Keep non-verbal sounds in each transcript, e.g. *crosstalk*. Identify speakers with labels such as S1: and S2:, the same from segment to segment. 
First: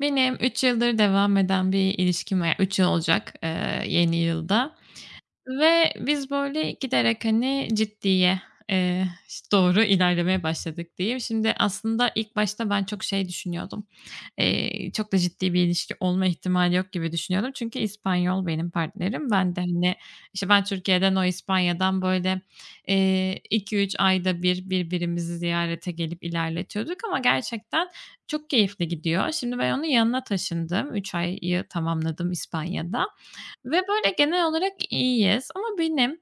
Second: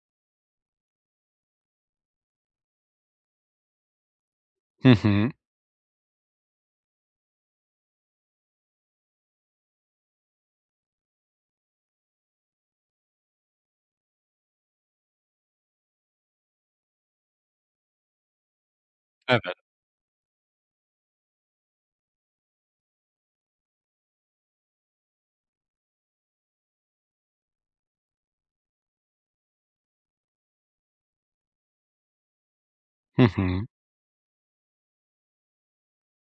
S1: Benim 3 yıldır devam eden bir ilişkim var. 3 yıl olacak, yeni yılda
S2: Hı hı.
S1: ve biz böyle giderek, hani, ciddiye, eee, doğru ilerlemeye başladık diyeyim. Şimdi aslında ilk başta ben çok şey düşünüyordum. Çok da ciddi bir ilişki olma ihtimali yok gibi düşünüyordum. Çünkü İspanyol benim partnerim. Ben
S2: Evet.
S1: de, hani, işte, ben Türkiye'den, o İspanya'dan, böyle, 2-3 ayda bir birbirimizi ziyarete gelip ilerletiyorduk ama gerçekten çok keyifli gidiyor. Şimdi ben onun yanına taşındım. 3 ayı tamamladım İspanya'da.
S2: Hı hı.
S1: Ve böyle genel olarak iyiyiz ama benim,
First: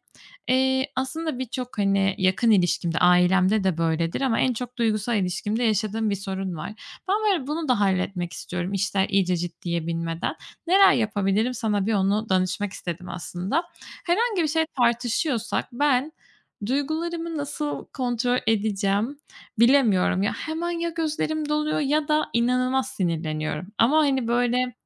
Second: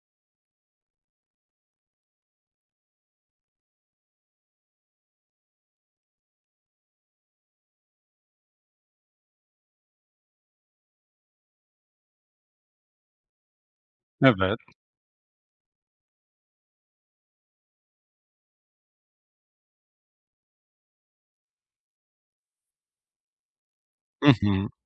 S1: aslında birçok, hani, yakın ilişkimde, ailemde de böyledir ama en çok duygusal ilişkimde yaşadığım bir sorun var. Ben böyle bunu da halletmek istiyorum işler iyice ciddiye binmeden. Neler yapabilirim? Sana bir onu danışmak istedim aslında. Herhangi bir
S2: Evet.
S1: şey tartışıyorsak ben duygularımı nasıl kontrol edeceğim bilemiyorum. Ya, hemen ya gözlerim doluyor ya da inanılmaz sinirleniyorum ama, hani,
S2: Hı hı.
S1: böyle.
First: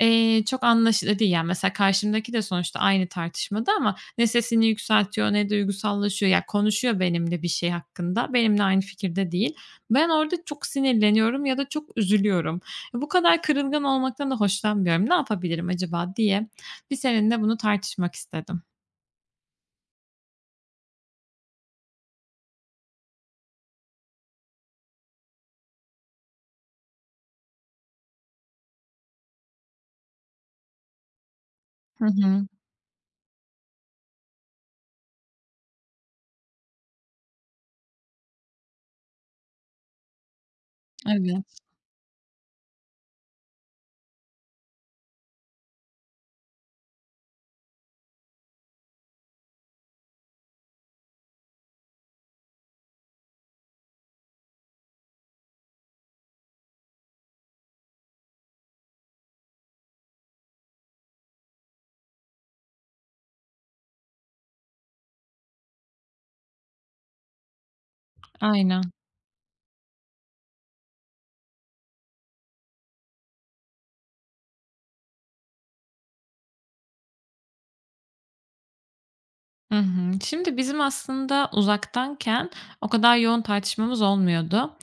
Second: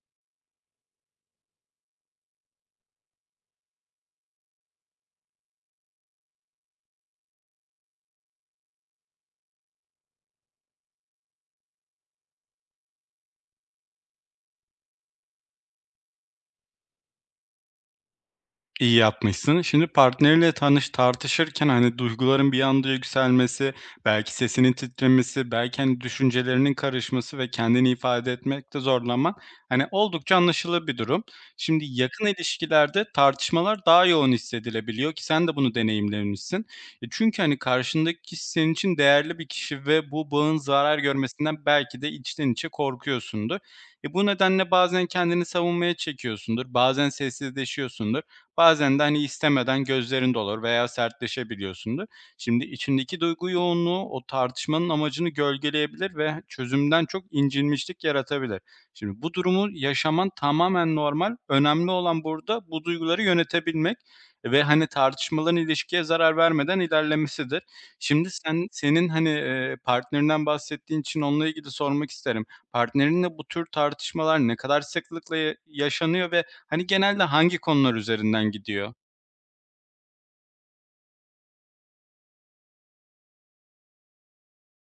S1: Çok anlaşılır değil. Yani, mesela karşımdaki de sonuçta aynı tartışmada ama ne sesini yükseltiyor ne duygusallaşıyor. Ya, konuşuyor benimle bir şey hakkında. Benimle aynı fikirde değil. Ben orada çok sinirleniyorum ya da çok üzülüyorum. Bu kadar kırılgan olmaktan da hoşlanmıyorum. Ne yapabilirim acaba diye bir seninle bunu tartışmak istedim.
S2: İyi yapmışsın. Şimdi partnerinle tartışırken, hani, duyguların bir anda yükselmesi, belki sesinin titremesi, belki, hani, düşüncelerinin karışması ve kendini ifade etmekte zorlanman, hani, oldukça anlaşılır bir durum. Şimdi
S1: Hı
S2: yakın
S1: hı.
S2: ilişkilerde tartışmalar daha yoğun hissedilebiliyor ki sen de bunu deneyimlemişsin. E, çünkü, hani, karşındaki kişi senin için değerli bir kişi ve bu bağın zarar
S1: Evet.
S2: görmesinden belki de içten içe korkuyorsundur. E, bu nedenle bazen kendini savunmaya çekiyorsundur, bazen sessizleşiyorsundur. Bazen de, hani, istemeden gözlerin dolar veya sertleşebiliyorsundur. Şimdi içindeki duygu yoğunluğu o tartışmanın amacını gölgeleyebilir ve çözümden çok incinmişlik yaratabilir. Şimdi bu durumu yaşaman tamamen normal. Önemli olan burada bu duyguları yönetebilmek ve, hani, tartışmaların ilişkiye zarar vermeden ilerlemesidir. Şimdi sen
S1: Aynen.
S2: senin, hani, partnerinden bahsettiğin için onunla ilgili sormak isterim. Partnerinle bu tür tartışmalar ne kadar sıklıkla yaşanıyor ve hani, genelde hangi konular üzerinden gidiyor?
S1: Hı hı. Şimdi bizim aslında uzaktanken o kadar yoğun tartışmamız olmuyordu.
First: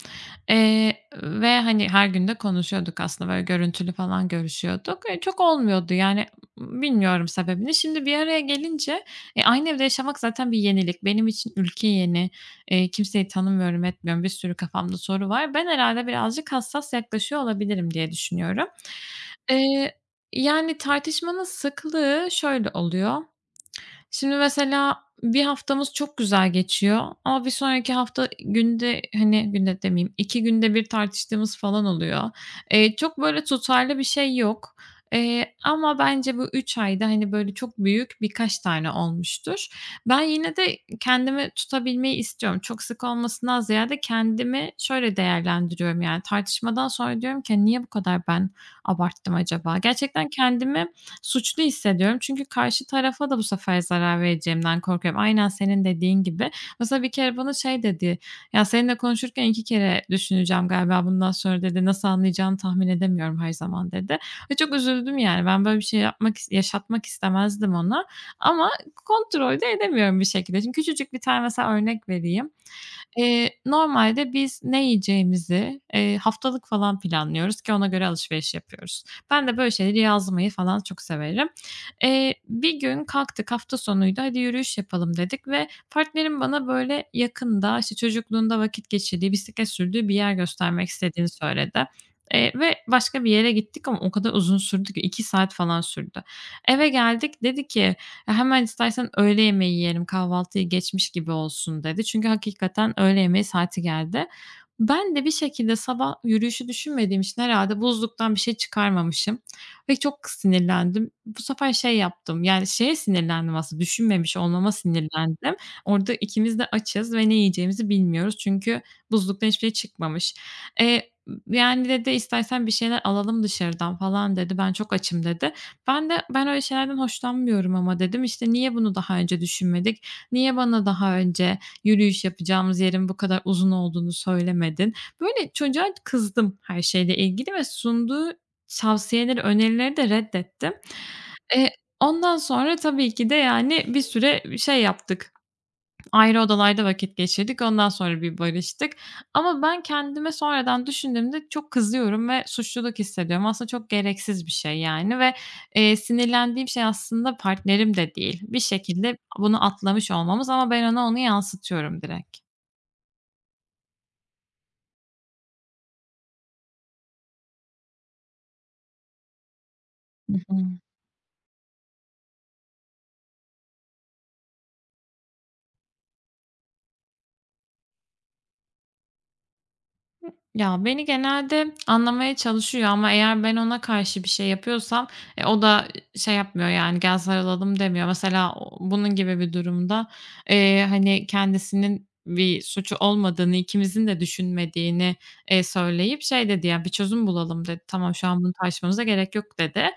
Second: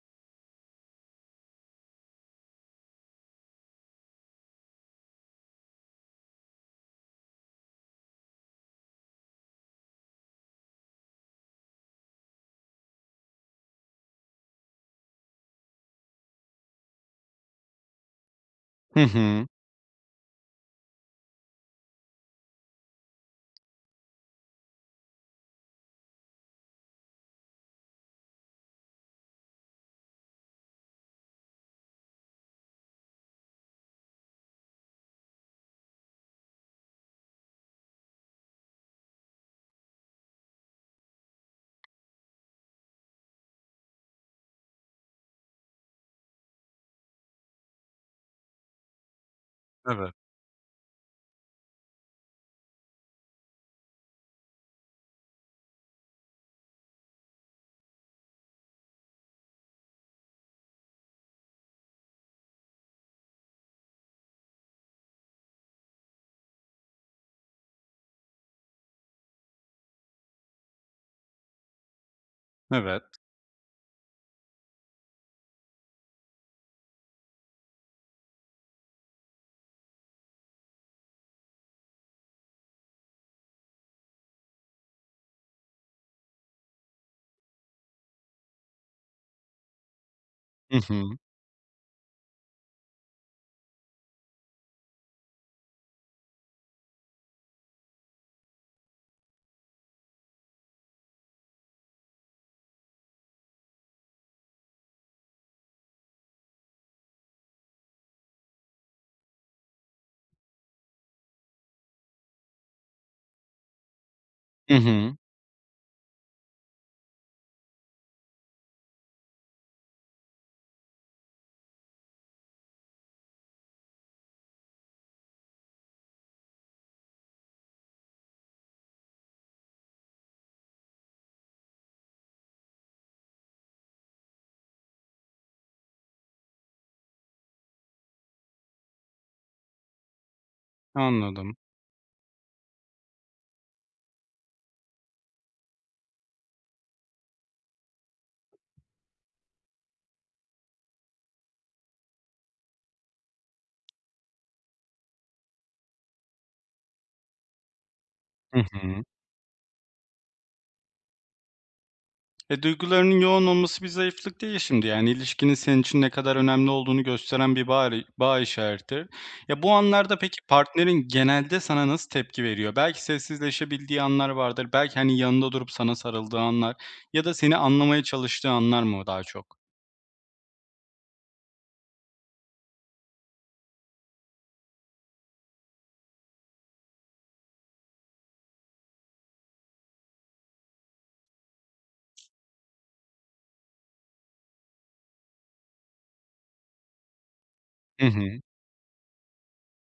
S1: Ve, hani, her gün de konuşuyorduk aslında, böyle, görüntülü falan görüşüyorduk. Çok olmuyordu, yani, bilmiyorum sebebini. Şimdi bir araya gelince, aynı evde yaşamak zaten bir yenilik. Benim için ülke yeni. Kimseyi tanımıyorum, etmiyorum. Bir sürü kafamda soru var. Ben herhâlde birazcık hassas yaklaşıyor olabilirim diye düşünüyorum.
S2: Hı hı.
S1: Eee, yani, tartışmanın sıklığı şöyle oluyor. Şimdi mesela bir haftamız çok güzel geçiyor ama bir sonraki hafta günde, hani, günde demeyeyim, 2 günde bir tartıştığımız falan oluyor. Çok böyle tutarlı bir şey yok, ama bence bu 3 ayda, hani, böyle çok büyük birkaç tane olmuştur. Ben yine de kendimi tutabilmeyi istiyorum. Çok sık olmasından ziyade kendimi şöyle değerlendiriyorum, yani, tartışmadan sonra diyorum ki, "Niye bu kadar ben abarttım acaba?"
S2: Evet,
S1: Gerçekten kendimi suçlu hissediyorum. Çünkü karşı tarafa da bu sefer zarar vereceğimden korkuyorum. Aynen senin dediğin gibi. Mesela bir kere bana şey dedi, "Ya, seninle konuşurken 2 kere düşüneceğim galiba bundan sonra." dedi. "Nasıl anlayacağını tahmin edemiyorum her zaman." dedi ve çok üzüldüm yani. Ben böyle bir şey yapmak yaşatmak istemezdim ona ama kontrol de edemiyorum bir şekilde. Şimdi küçücük bir tane mesela örnek vereyim.
S2: evet.
S1: Normalde biz ne yiyeceğimizi, haftalık falan planlıyoruz ki ona göre alışveriş yapıyoruz. Ben de böyle şeyleri yazmayı falan çok severim. Bir gün kalktık, hafta sonuydu, "Hadi yürüyüş yapalım." dedik ve partnerim bana böyle yakında, işte, çocukluğunda vakit geçirdiği, bisiklet sürdüğü bir yer
S2: Hı
S1: göstermek
S2: hı.
S1: istediğini söyledi. Ve başka bir yere gittik ama o kadar uzun sürdü ki 2 saat falan sürdü. Eve geldik, dedi ki, "Hemen istersen öğle yemeği yiyelim, kahvaltıyı geçmiş gibi olsun." dedi. Çünkü hakikaten öğle yemeği saati geldi. Ben de bir şekilde sabah yürüyüşü düşünmediğim için herhalde buzluktan bir şey çıkarmamışım ve çok sinirlendim. Bu sefer şey yaptım, yani, şeye sinirlendim aslında, düşünmemiş olmama
S2: Hı hı.
S1: sinirlendim. Orada ikimiz de açız ve ne yiyeceğimizi bilmiyoruz çünkü buzluktan hiçbir şey çıkmamış. Eee, yani, dedi, "İstersen bir şeyler alalım dışarıdan." falan dedi. "Ben çok açım." dedi. Ben de "Ben öyle şeylerden hoşlanmıyorum ama." dedim. İşte "Niye bunu daha önce düşünmedik? Niye bana daha önce yürüyüş yapacağımız yerin bu kadar uzun olduğunu söylemedin?" Böyle çocuğa kızdım her şeyle ilgili ve sunduğu tavsiyeleri, önerileri de reddettim.
S2: Anladım.
S1: Eee, ondan sonra tabii ki de, yani, bir süre şey yaptık. Ayrı odalarda vakit geçirdik. Ondan sonra bir barıştık. Ama ben kendime sonradan düşündüğümde çok kızıyorum ve suçluluk hissediyorum. Aslında çok gereksiz bir şey yani ve, sinirlendiğim şey aslında partnerim de değil. Bir
S2: Hı hı.
S1: şekilde bunu atlamış olmamız ama ben ona onu yansıtıyorum direkt.
S2: E, duygularının yoğun olması bir zayıflık değil şimdi, yani, ilişkinin senin için ne kadar önemli olduğunu gösteren bir bağ işareti. Ya, bu anlarda
S1: Hı
S2: peki
S1: hı.
S2: partnerin genelde sana nasıl tepki veriyor? Belki sessizleşebildiği anlar vardır, belki, hani, yanında durup sana sarıldığı anlar ya da seni anlamaya çalıştığı anlar mı daha çok?
S1: Ya, beni genelde anlamaya çalışıyor ama eğer ben ona karşı bir şey yapıyorsam, o da şey yapmıyor, yani, "Gel sarılalım." demiyor. Mesela o bunun gibi bir durumda, hani, kendisinin bir suçu olmadığını, ikimizin de düşünmediğini, söyleyip şey dedi, "Ya, bir çözüm bulalım." dedi.
S2: Hı
S1: "Tamam, şu
S2: hı.
S1: an bunu tartışmamıza gerek yok." dedi.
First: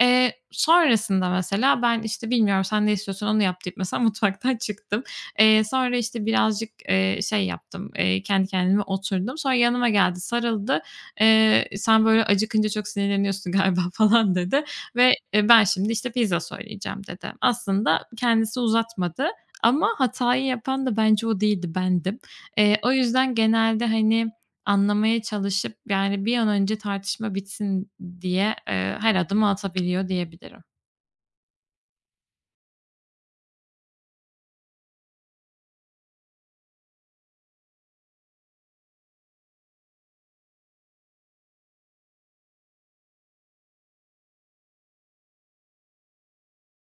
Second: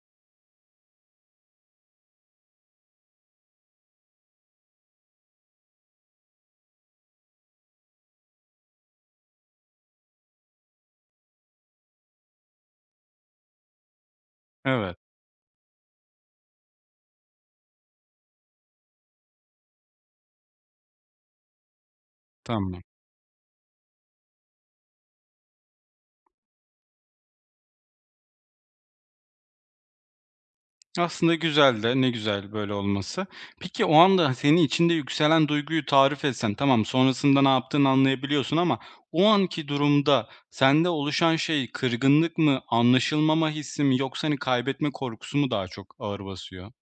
S1: Sonrasında mesela ben, işte, "Bilmiyorum, sen ne istiyorsun onu yap." deyip mesela *laughs* mutfaktan çıktım. Sonra, işte, birazcık, şey yaptım, kendi kendime oturdum. Sonra yanıma geldi, sarıldı. "Sen böyle acıkınca çok sinirleniyorsun *laughs* galiba." falan dedi
S2: Evet,
S1: ve, "Ben şimdi, işte, pizza söyleyeceğim." dedi. Aslında kendisi uzatmadı ama hatayı yapan da bence o değildi, bendim. Eee,
S2: tamam.
S1: o yüzden genelde, hani, anlamaya çalışıp, yani, bir an önce tartışma bitsin diye, her adımı atabiliyor diyebilirim.
S2: Aslında güzel de, ne güzel böyle olması. Peki o anda, hani, senin içinde yükselen duyguyu tarif etsen, tamam, sonrasında ne yaptığını anlayabiliyorsun ama o anki durumda sende oluşan şey kırgınlık mı, anlaşılmama hissi mi, yoksa hani kaybetme korkusu mu daha çok ağır basıyor?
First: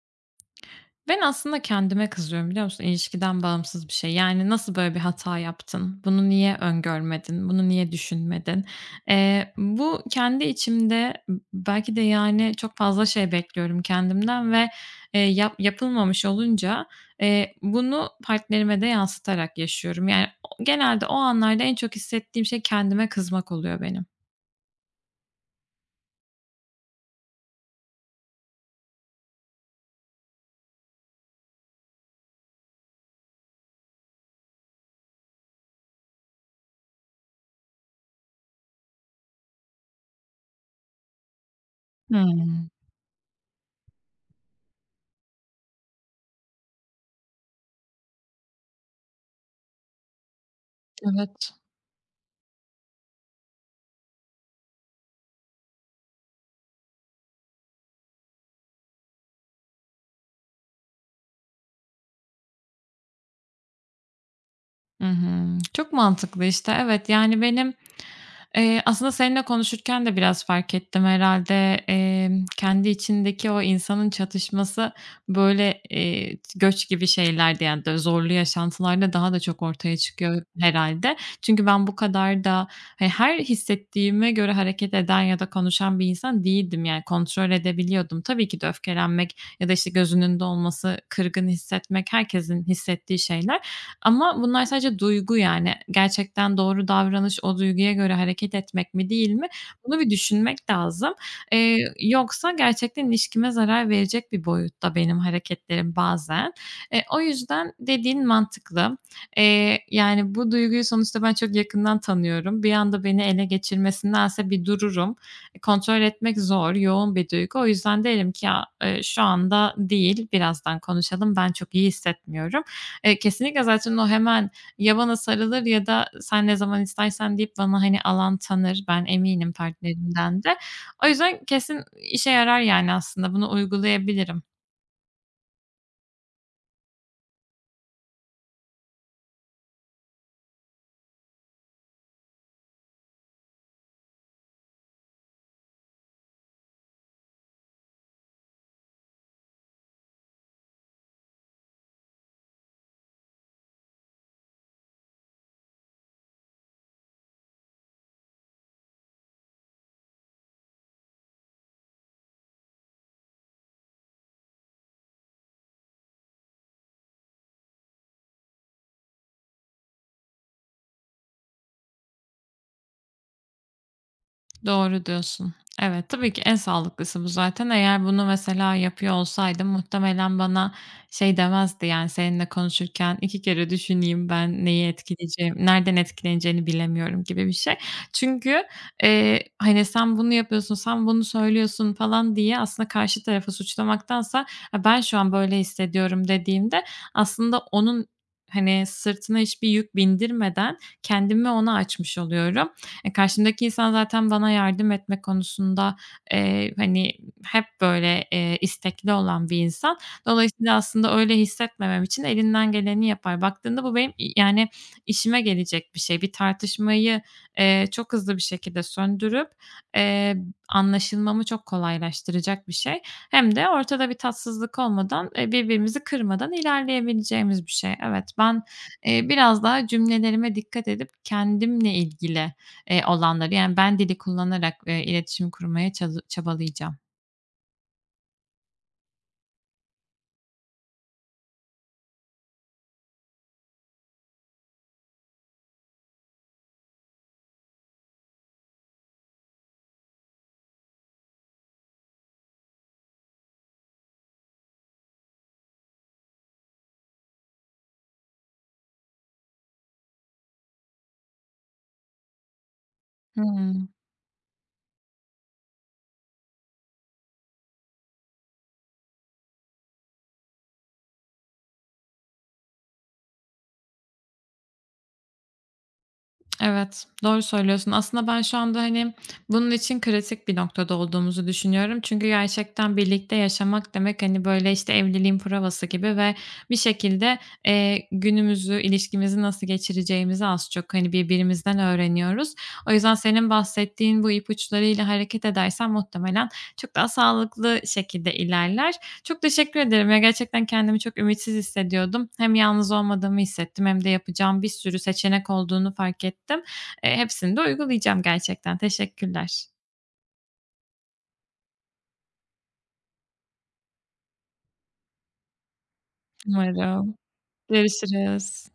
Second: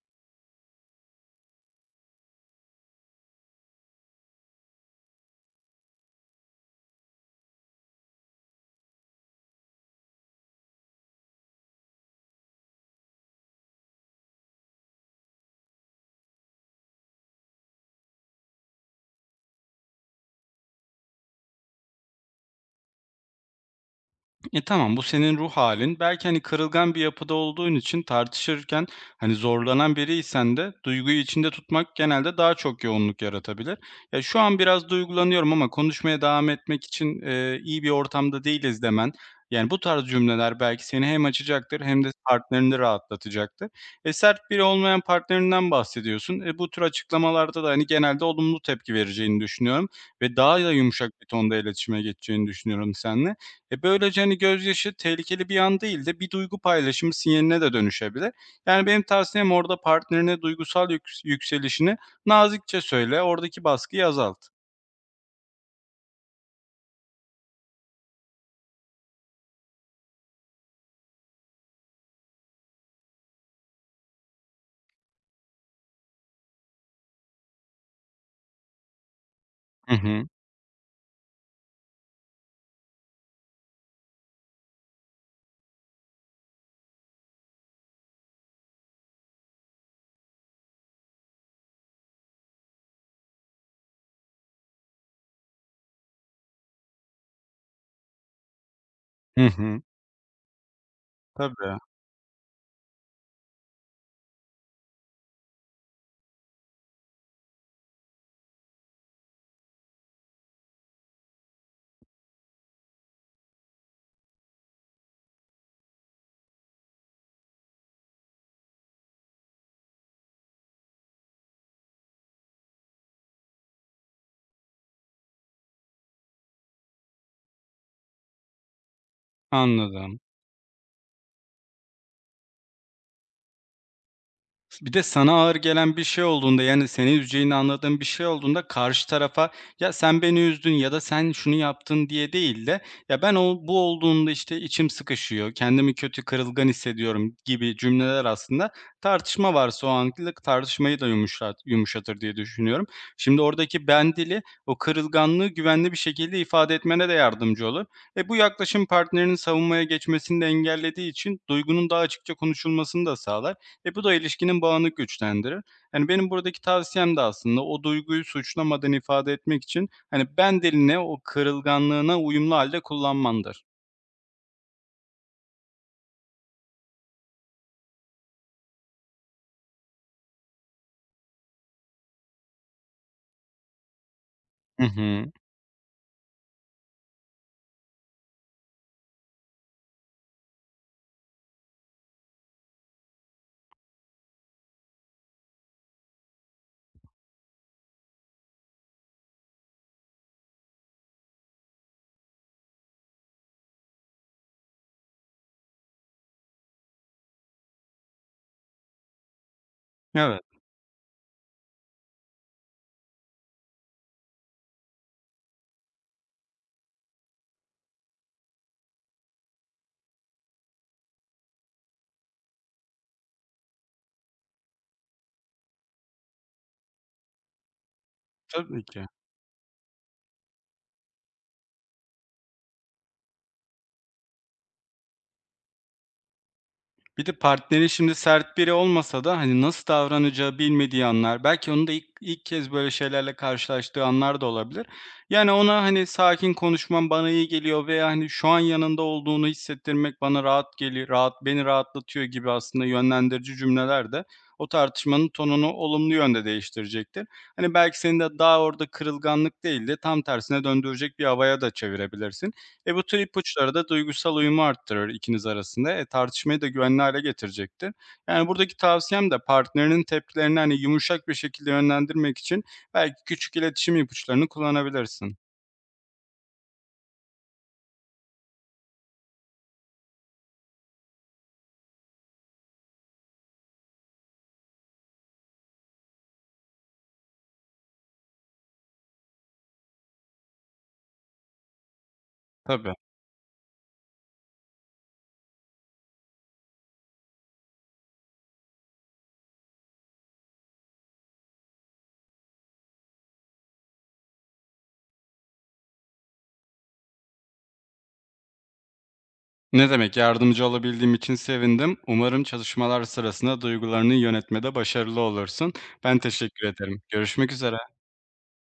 S1: Ben aslında kendime kızıyorum, biliyor musun? İlişkiden bağımsız bir şey. Yani, "Nasıl böyle bir hata yaptın? Bunu niye öngörmedin? Bunu niye düşünmedin?" Bu kendi içimde belki de, yani, çok fazla şey bekliyorum kendimden ve, yapılmamış olunca, bunu partnerime de yansıtarak yaşıyorum. Yani, o genelde o anlarda en çok hissettiğim şey kendime kızmak oluyor benim.
S2: E, tamam, bu senin ruh halin. Belki, hani, kırılgan bir yapıda olduğun için tartışırken, hani, zorlanan biriysen de duyguyu içinde tutmak genelde daha çok yoğunluk yaratabilir. Ya, şu an biraz duygulanıyorum ama konuşmaya devam etmek için, iyi bir ortamda değiliz demen, yani, bu tarz cümleler belki seni hem açacaktır hem de
S1: Hımm.
S2: partnerini rahatlatacaktır. E, sert biri olmayan partnerinden bahsediyorsun. E, bu tür açıklamalarda da, hani, genelde olumlu tepki vereceğini düşünüyorum ve daha da yumuşak bir
S1: Evet.
S2: tonda iletişime geçeceğini düşünüyorum seninle. E, böylece, hani, gözyaşı tehlikeli bir an değil de bir duygu paylaşımı sinyaline de dönüşebilir. Yani, benim tavsiyem orada partnerine duygusal yükselişini nazikçe söyle, oradaki baskıyı azalt.
S1: Hı hı. Çok mantıklı işte. Evet, yani benim, aslında seninle konuşurken de biraz fark ettim herhalde. Kendi içindeki o insanın çatışması böyle, göç gibi şeylerde, yani, zorlu yaşantılarda daha da çok
S2: Hı
S1: ortaya
S2: hı.
S1: çıkıyor herhalde. Çünkü ben bu kadar da he her hissettiğime göre hareket eden ya da konuşan bir insan değildim. Yani kontrol edebiliyordum. Tabii ki de öfkelenmek ya da işte gözünün önünde olması, kırgın hissetmek herkesin hissettiği şeyler ama bunlar sadece duygu yani. Gerçekten doğru davranış o duyguya göre hareket etmek mi değil
S2: Hı
S1: mi?
S2: hı.
S1: Bunu bir düşünmek lazım. Eee,
S2: Tabii,
S1: yoksa gerçekten ilişkime zarar verecek bir boyutta benim hareketlerim bazen. O yüzden dediğin mantıklı. Yani bu duyguyu sonuçta ben çok yakından tanıyorum. Bir anda beni ele geçirmesindense bir dururum. Kontrol etmek zor, yoğun bir duygu. O yüzden derim ki ya, şu anda değil, birazdan konuşalım. Ben çok iyi hissetmiyorum. Kesinlikle zaten o hemen ya bana sarılır ya da sen ne zaman istersen deyip bana, hani, alan tanır. Ben eminim
S2: anladım.
S1: partnerimden de. O yüzden kesin işe yarar yani aslında. Bunu uygulayabilirim.
S2: Bir de sana ağır gelen bir şey olduğunda, yani, seni üzeceğini anladığın bir şey olduğunda karşı tarafa, "Ya, sen beni üzdün." ya da "Sen şunu yaptın." diye değil de, "Ya, ben o bu olduğunda, işte, içim sıkışıyor, kendimi kötü, kırılgan hissediyorum." gibi cümleler aslında tartışma varsa o anlık tartışmayı da yumuşatır diye düşünüyorum. Şimdi oradaki "ben" dili o kırılganlığı güvenli bir şekilde ifade etmene de yardımcı olur. E, bu yaklaşım partnerinin savunmaya geçmesini de engellediği için duygunun daha açıkça konuşulmasını da sağlar. E, bu da ilişkinin bağını güçlendirir. Yani benim buradaki tavsiyem de aslında o duyguyu suçlamadan ifade etmek için, hani, ben diline o kırılganlığına uyumlu halde kullanmandır.
S1: Doğru diyorsun. Evet, tabii ki en sağlıklısı bu zaten. Eğer bunu mesela yapıyor olsaydım muhtemelen bana şey demezdi, yani, seninle konuşurken iki kere düşüneyim, ben
S2: Hı
S1: neyi
S2: hı.
S1: etkileyeceğim, nereden etkileneceğini bilemiyorum gibi bir şey. Çünkü, hani, sen bunu yapıyorsun, sen bunu söylüyorsun falan diye aslında karşı tarafı suçlamaktansa, "Ya, ben şu an böyle hissediyorum." dediğimde aslında onun, hani, sırtına hiçbir yük bindirmeden kendimi ona açmış oluyorum. Karşımdaki insan zaten bana yardım etme konusunda, hani, hep böyle, istekli olan bir insan.
S2: Evet,
S1: Dolayısıyla aslında öyle hissetmemem için elinden geleni yapar. Baktığında bu benim, yani, işime gelecek bir şey. Bir tartışmayı, çok hızlı bir şekilde söndürüp, eee, anlaşılmamı çok kolaylaştıracak bir şey. Hem de ortada bir tatsızlık olmadan, birbirimizi kırmadan ilerleyebileceğimiz bir şey. Evet, ben,
S2: tabii ki.
S1: biraz daha cümlelerime dikkat edip kendimle ilgili, olanları. Yani ben dili kullanarak, iletişim kurmaya çabalayacağım.
S2: Bir de partneri şimdi sert biri olmasa da, hani, nasıl davranacağı bilmediği anlar, belki onun da ilk kez böyle şeylerle karşılaştığı anlar da olabilir. Yani, ona, hani, sakin konuşman bana iyi geliyor veya, hani, şu an yanında olduğunu hissettirmek bana rahat, beni rahatlatıyor gibi aslında yönlendirici cümleler de o tartışmanın tonunu olumlu yönde değiştirecektir. Hani, belki seni de daha orada kırılganlık değil de tam tersine döndürecek bir havaya da çevirebilirsin. E, bu tür ipuçları da
S1: Hımm.
S2: duygusal uyumu arttırır ikiniz arasında. E, tartışmayı da güvenli hale getirecektir. Yani, buradaki tavsiyem de partnerinin tepkilerini, hani, yumuşak bir şekilde yönlendirmek için belki küçük iletişim ipuçlarını kullanabilirsin.
S1: Evet, doğru söylüyorsun. Aslında ben şu anda, hani, bunun için kritik bir noktada olduğumuzu düşünüyorum. Çünkü gerçekten birlikte yaşamak demek, hani, böyle, işte, evliliğin provası gibi ve bir şekilde, günümüzü, ilişkimizi nasıl geçireceğimizi az çok, hani, birbirimizden öğreniyoruz. O
S2: Tabii.
S1: yüzden senin bahsettiğin bu ipuçlarıyla hareket edersem muhtemelen çok daha sağlıklı şekilde ilerler. Çok teşekkür ederim. Ya, gerçekten kendimi çok ümitsiz hissediyordum. Hem yalnız olmadığımı hissettim hem de yapacağım bir sürü seçenek olduğunu fark ettim. Hepsini de uygulayacağım gerçekten. Teşekkürler.
S2: Ne demek, yardımcı olabildiğim için sevindim. Umarım çalışmalar sırasında duygularını yönetmede başarılı olursun. Ben teşekkür ederim.
S1: Umarım.
S2: Görüşmek üzere.
S1: Görüşürüz.